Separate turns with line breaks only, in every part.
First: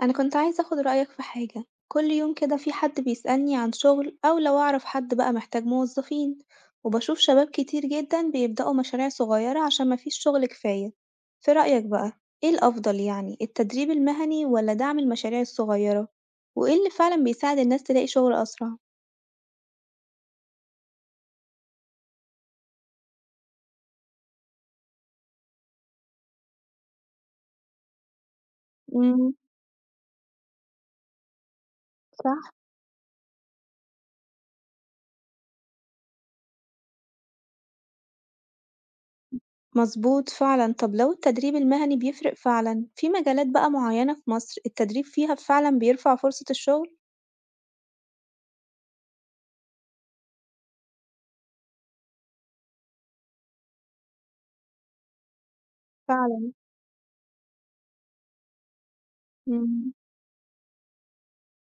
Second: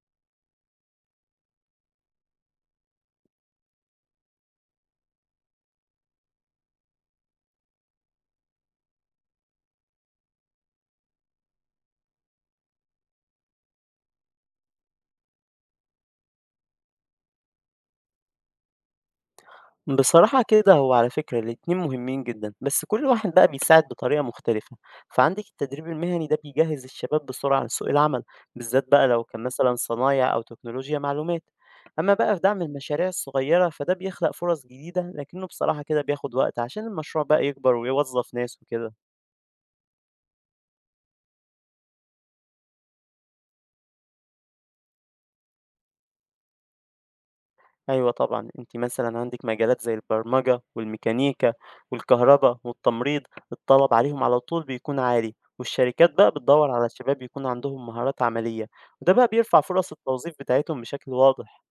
أنا كنت عايزة أخد رأيك في حاجة. كل يوم كده في حد بيسألني عن شغل أو لو أعرف حد بقى محتاج موظفين، وبشوف شباب كتير جدا بيبدأوا مشاريع صغيرة عشان مفيش شغل كفاية. في رأيك بقى، إيه الأفضل يعني، التدريب المهني ولا دعم المشاريع الصغيرة؟ وإيه اللي فعلا بيساعد الناس تلاقي شغل أسرع؟
بصراحة كده هو على فكرة الاتنين مهمين جدًا، بس كل واحد بقى بيساعد بطريقة مختلفة، فعندِك التدريب المهني ده بيجهّز الشباب بسرعة لسوق العمل، بالذات بقى لو
امم
كان مثلًا صنايع أو تكنولوجيا معلومات، أمّا بقى في
صح،
دعم المشاريع الصغيرة فده بيخلق فرص جديدة، لكنه بصراحة كده بياخد وقت عشان المشروع بقى يكبر ويوظّف ناس وكده.
مظبوط فعلا. طب لو التدريب المهني بيفرق فعلا، في مجالات بقى معينة في مصر التدريب فيها فعلا بيرفع فرصة الشغل؟
أيوه طبعًا، أنتِ مثلًا عندِك مجالات زي البرمجة والميكانيكا والكهربا والتمريض، الطلب عليهم على طول بيكون عالي، والشركات بقى
فعلا.
بتدوّر على شباب يكون عندهم مهارات عملية، وده بقى بيرفع فرص
مم.
التوظيف بتاعتهم بشكل واضح.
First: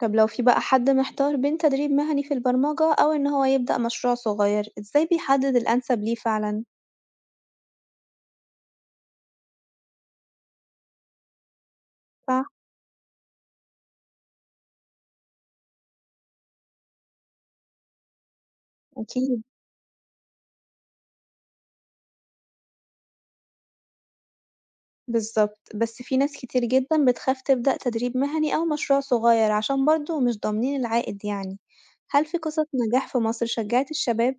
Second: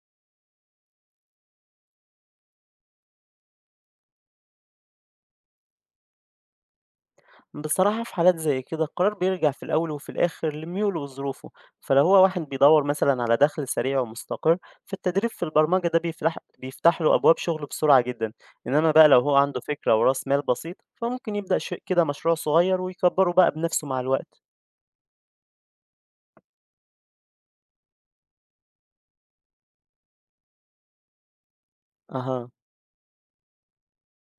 طب لو في بقى حد محتار بين تدريب مهني في البرمجة أو إن هو يبدأ مشروع صغير، إزاي بيحدد الأنسب ليه فعلًا؟
بصراحة في حالات زي كده القرار بيرجع في الأول وفي الآخر لميوله وظروفه، فلو هو واحد
صح،
بيدور مثلا على دخل سريع ومستقر فالتدريب في البرمجة ده بيفتح له أبواب شغل بسرعة جدا. إنما بقى لو هو
أكيد،
عنده فكرة ورأس مال بسيط فممكن يبدأ شيء كده مشروع صغير ويكبره بقى بنفسه مع الوقت.
بالظبط. بس في ناس كتير جدًا بتخاف تبدأ تدريب مهني أو مشروع صغير عشان برضه مش ضامنين العائد يعني، هل في
أها،
قصص نجاح في مصر شجعت الشباب؟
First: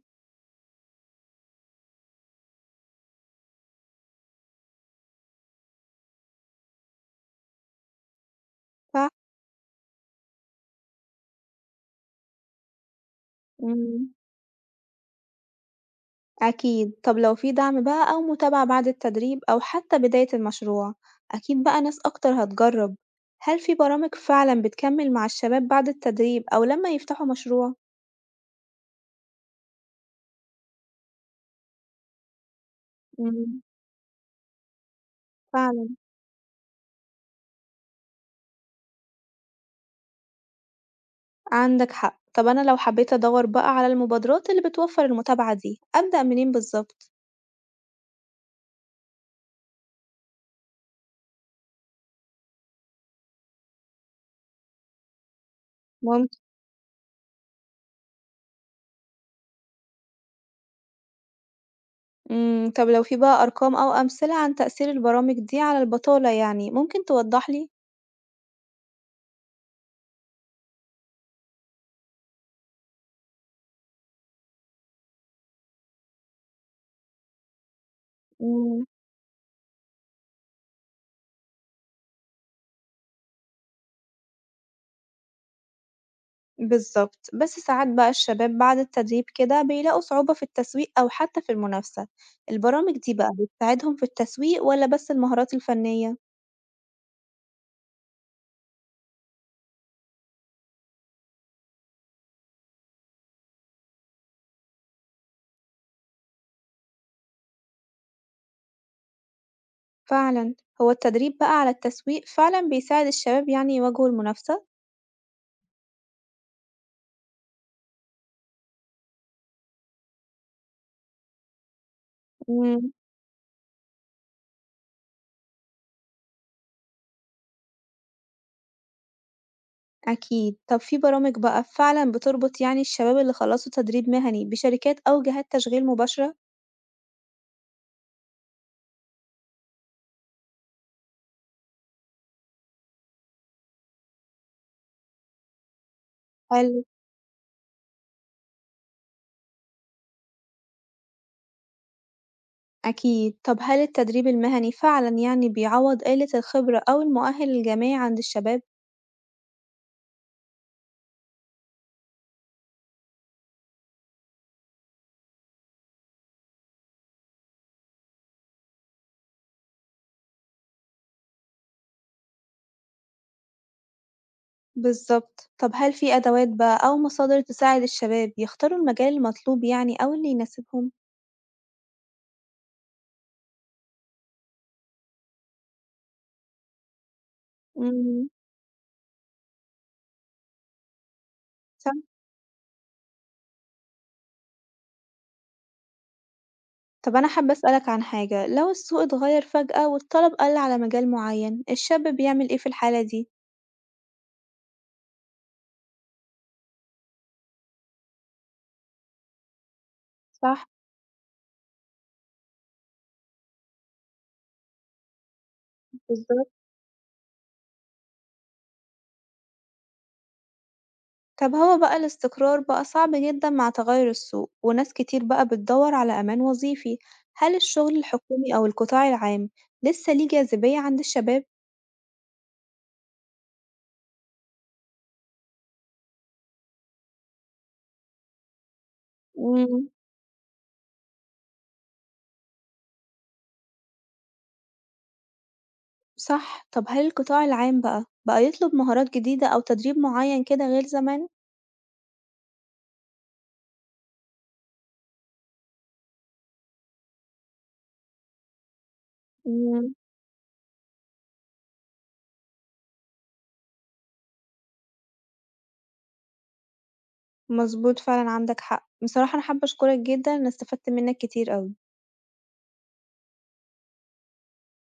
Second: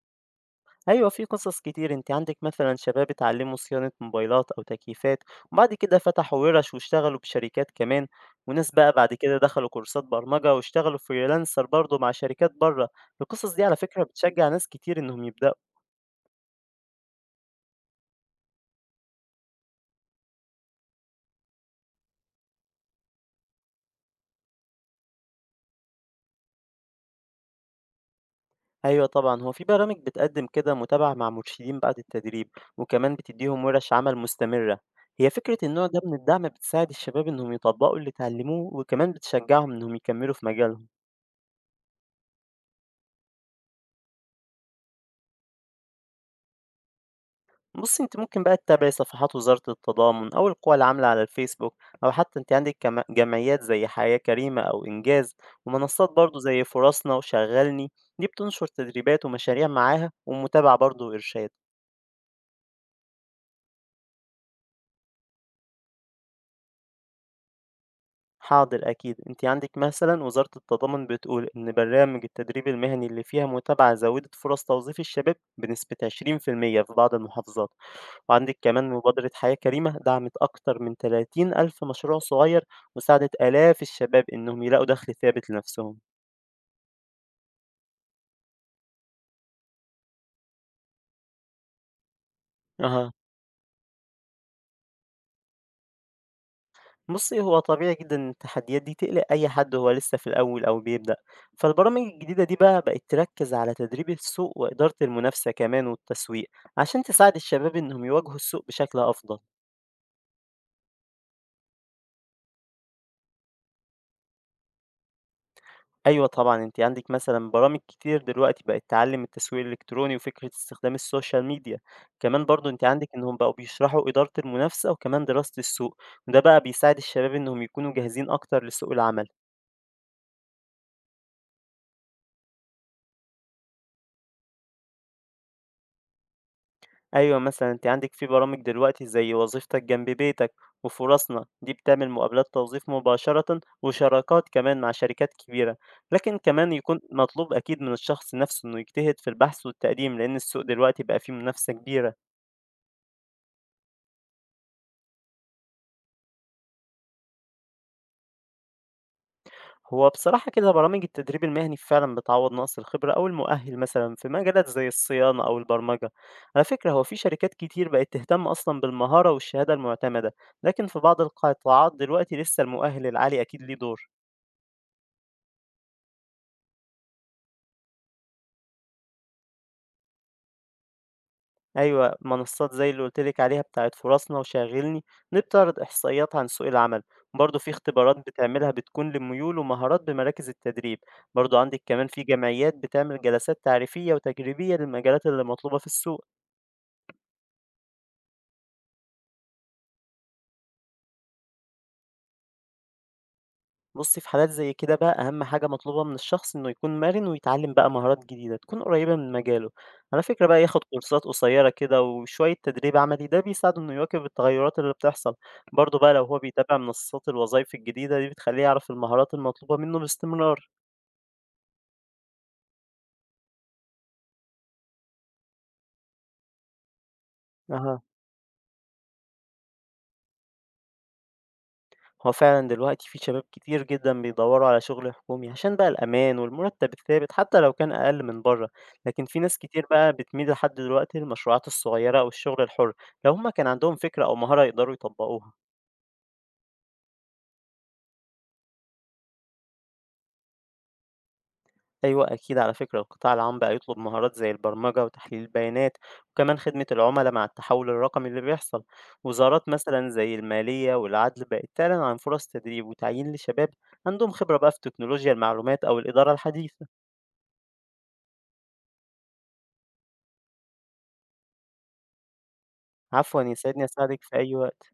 أيوة في قصص كتير، انت عندك مثلا شباب اتعلموا صيانة موبايلات أو تكييفات وبعد كده فتحوا ورش واشتغلوا بشركات كمان، وناس بقى
صح.
بعد كده دخلوا كورسات برمجة واشتغلوا فريلانسر برضه مع شركات بره. القصص دي على فكرة
إمم.
بتشجع ناس كتير إنهم يبدأوا.
أكيد. طب لو في دعم بقى أو متابعة بعد التدريب أو حتى بداية المشروع، أكيد بقى ناس أكتر هتجرب. هل في برامج فعلًا بتكمل مع الشباب بعد التدريب أو لما يفتحوا مشروع؟
أيوة طبعا، هو في برامج بتقدم كده متابعة مع مرشدين بعد التدريب وكمان
إمم.
بتديهم ورش عمل مستمرة. هي فكرة النوع
فعلًا،
ده من الدعم بتساعد الشباب إنهم يطبقوا اللي اتعلموه وكمان بتشجعهم إنهم يكملوا في مجالهم.
عندك حق. طب أنا لو حبيت أدوّر بقى على المبادرات اللي بتوفر المتابعة دي، أبدأ منين بالضبط؟
بُصّي، أنتِ ممكن بقى تتابعي صفحات وزارة التضامن أو القوى العاملة على الفيسبوك، أو حتى أنتِ عندِك كم جمعيات زي حياة كريمة أو إنجاز، ومنصات
ممكن.
برضه زي فرصنا وشغّلني، دي بتنشر تدريبات ومشاريع معاها ومتابعة برضه وإرشاد.
إمم. طب لو في بقى أرقام أو أمثلة عن تأثير البرامج دي على البطالة يعني، ممكن توضح لي؟
حاضر أكيد، أنتِ عندِك مثلًا وزارة التضامن بتقول إن برامج التدريب المهني اللي فيها متابعة زوّدت فرص توظيف الشباب بنسبة 20% في المية في بعض المحافظات. وعندِك
إمم.
كمان مبادرة حياة كريمة دعمت أكتر من 30,000 مشروع صغير، وساعدت آلاف الشباب إنهم يلاقوا دخل ثابت لنفسهم.
بالضبط. بس ساعات بقى الشباب بعد التدريب كده بيلاقوا صعوبة في التسويق أو حتى في المنافسة، البرامج
أها،
دي بقى بتساعدهم في التسويق والّا بس المهارات الفنية؟
بُصّي، هو طبيعي جدًا إن التحديات دي تقلق أي حد هو لسه في الأول أو بيبدأ، فالبرامج الجديدة دي بقى بقت تركز على تدريب السوق وإدارة المنافسة كمان والتسويق، عشان تساعد الشباب إنهم يواجهوا السوق بشكل أفضل.
فعلًا. هو التدريب بقى على التسويق فعلًا بيساعد الشباب يعني يواجهوا المنافسة؟
أيوه طبعًا، أنتِ عندِك مثلًا برامج كتير دلوقتي بقت تعلّم التسويق الإلكتروني وفكرة استخدام السوشيال ميديا، كمان برضه أنتِ
إمم.
عندِك إنهم بقوا بيشرحوا إدارة المنافسة وكمان دراسة السوق، وده بقى بيساعد الشباب إنهم يكونوا جاهزين أكتر لسوق العمل.
أكيد. طب في برامج بقى فعلًا بتربط يعني الشباب اللي خلصوا تدريب مهني بشركات أو جهات تشغيل مباشرة؟
أيوه مثلًا أنتِ عندِك في برامج دلوقتي زي وظيفتك جنب بيتك وفرصنا، دي بتعمل مقابلات توظيف مباشرةً وشراكات كمان مع شركات كبيرة، لكن كمان
حلو،
يكون مطلوب أكيد من الشخص نفسه إنه يجتهد في البحث والتقديم، لأن السوق دلوقتي بقى فيه منافسة كبيرة.
أكيد. طب هل التدريب المهني فعلًا يعني بيعوض قلة الخبرة أو المؤهل الجامعي عند الشباب؟
هو بصراحة كده برامج التدريب المهني فعلا بتعوض نقص الخبرة أو المؤهل مثلا في مجالات زي الصيانة أو البرمجة. على فكرة هو في شركات كتير بقت تهتم أصلا بالمهارة والشهادة المعتمدة، لكن في بعض القطاعات دلوقتي لسه المؤهل العالي أكيد ليه دور.
بالضبط. طب هل في أدوات بقى أو مصادر تساعد الشباب يختاروا المجال المطلوب يعني أو اللي يناسبهم؟
أيوة منصات زي اللي قلتلك عليها بتاعت فرصنا وشاغلني بتعرض إحصائيات عن سوق العمل، برضه في اختبارات
إمم.
بتعملها بتكون لميول ومهارات بمراكز التدريب، برضه عندك
صح.
كمان في جمعيات بتعمل جلسات تعريفية وتجريبية للمجالات اللي مطلوبة في السوق.
طب أنا حابة أسألك عن حاجة، لو السوق اتغير فجأة والطلب قل على مجال معين، الشاب بيعمل إيه في الحالة دي؟
بُصّي، في حالات زي كده بقى أهم حاجة مطلوبة من الشخص إنه يكون مرِن ويتعلّم بقى مهارات جديدة تكون قريّبة من مجاله. على فكرة بقى
صح،
ياخد كورسات قصيّرة كده وشوية تدريب عملي، ده بيساعده إنه يواكب التغيُّرات اللي بتحصل. برضه بقى لو هو
بالضبط.
بيتابع منصّات الوظايف الجديدة دي بتخلّيه يعرف المهارات المطلوبة منه باستمرار.
طب هو بقى الاستقرار بقى صعب جدًا مع تغير السوق، وناس كتير بقى بتدور على أمان وظيفي، هل الشغل
أها.
الحكومي أو القطاع العام لسه ليه جاذبية عند الشباب؟
هو فعلًا دلوقتي في شباب كتير جدًا بيدوّروا على شغل حكومي عشان بقى الأمان والمرتب الثابت حتى لو كان أقل من برّه، لكن في ناس كتير
إمم.
بقى بتميل لحد دلوقتي للمشروعات الصغيرة أو الشغل الحُر، لو هم كان عندهم فكرة أو مهارة يقدروا يطبّقوها.
صح. طب هل القطاع العام بقى، بقى يطلب مهارات جديدة أو تدريب معين كده غير زمان؟
أيوه أكيد، على فكرة القطاع العام بقى يطلب مهارات زي البرمجة وتحليل البيانات، وكمان خدمة العملا مع التحول الرقمي اللي بيحصل. وزارات
إمم،
مثلًا زي المالية والعدل بقت تعلن عن فرص تدريب وتعيين لشباب عندهم خبرة بقى في تكنولوجيا المعلومات أو الإدارة الحديثة.
مضبوط فعلًا، عندك حق. بصراحة أنا حابة أشكرك جدًا، أنا استفدت منك كتير أوي.
عفوًا، يسعدني أساعدِك في أي وقت.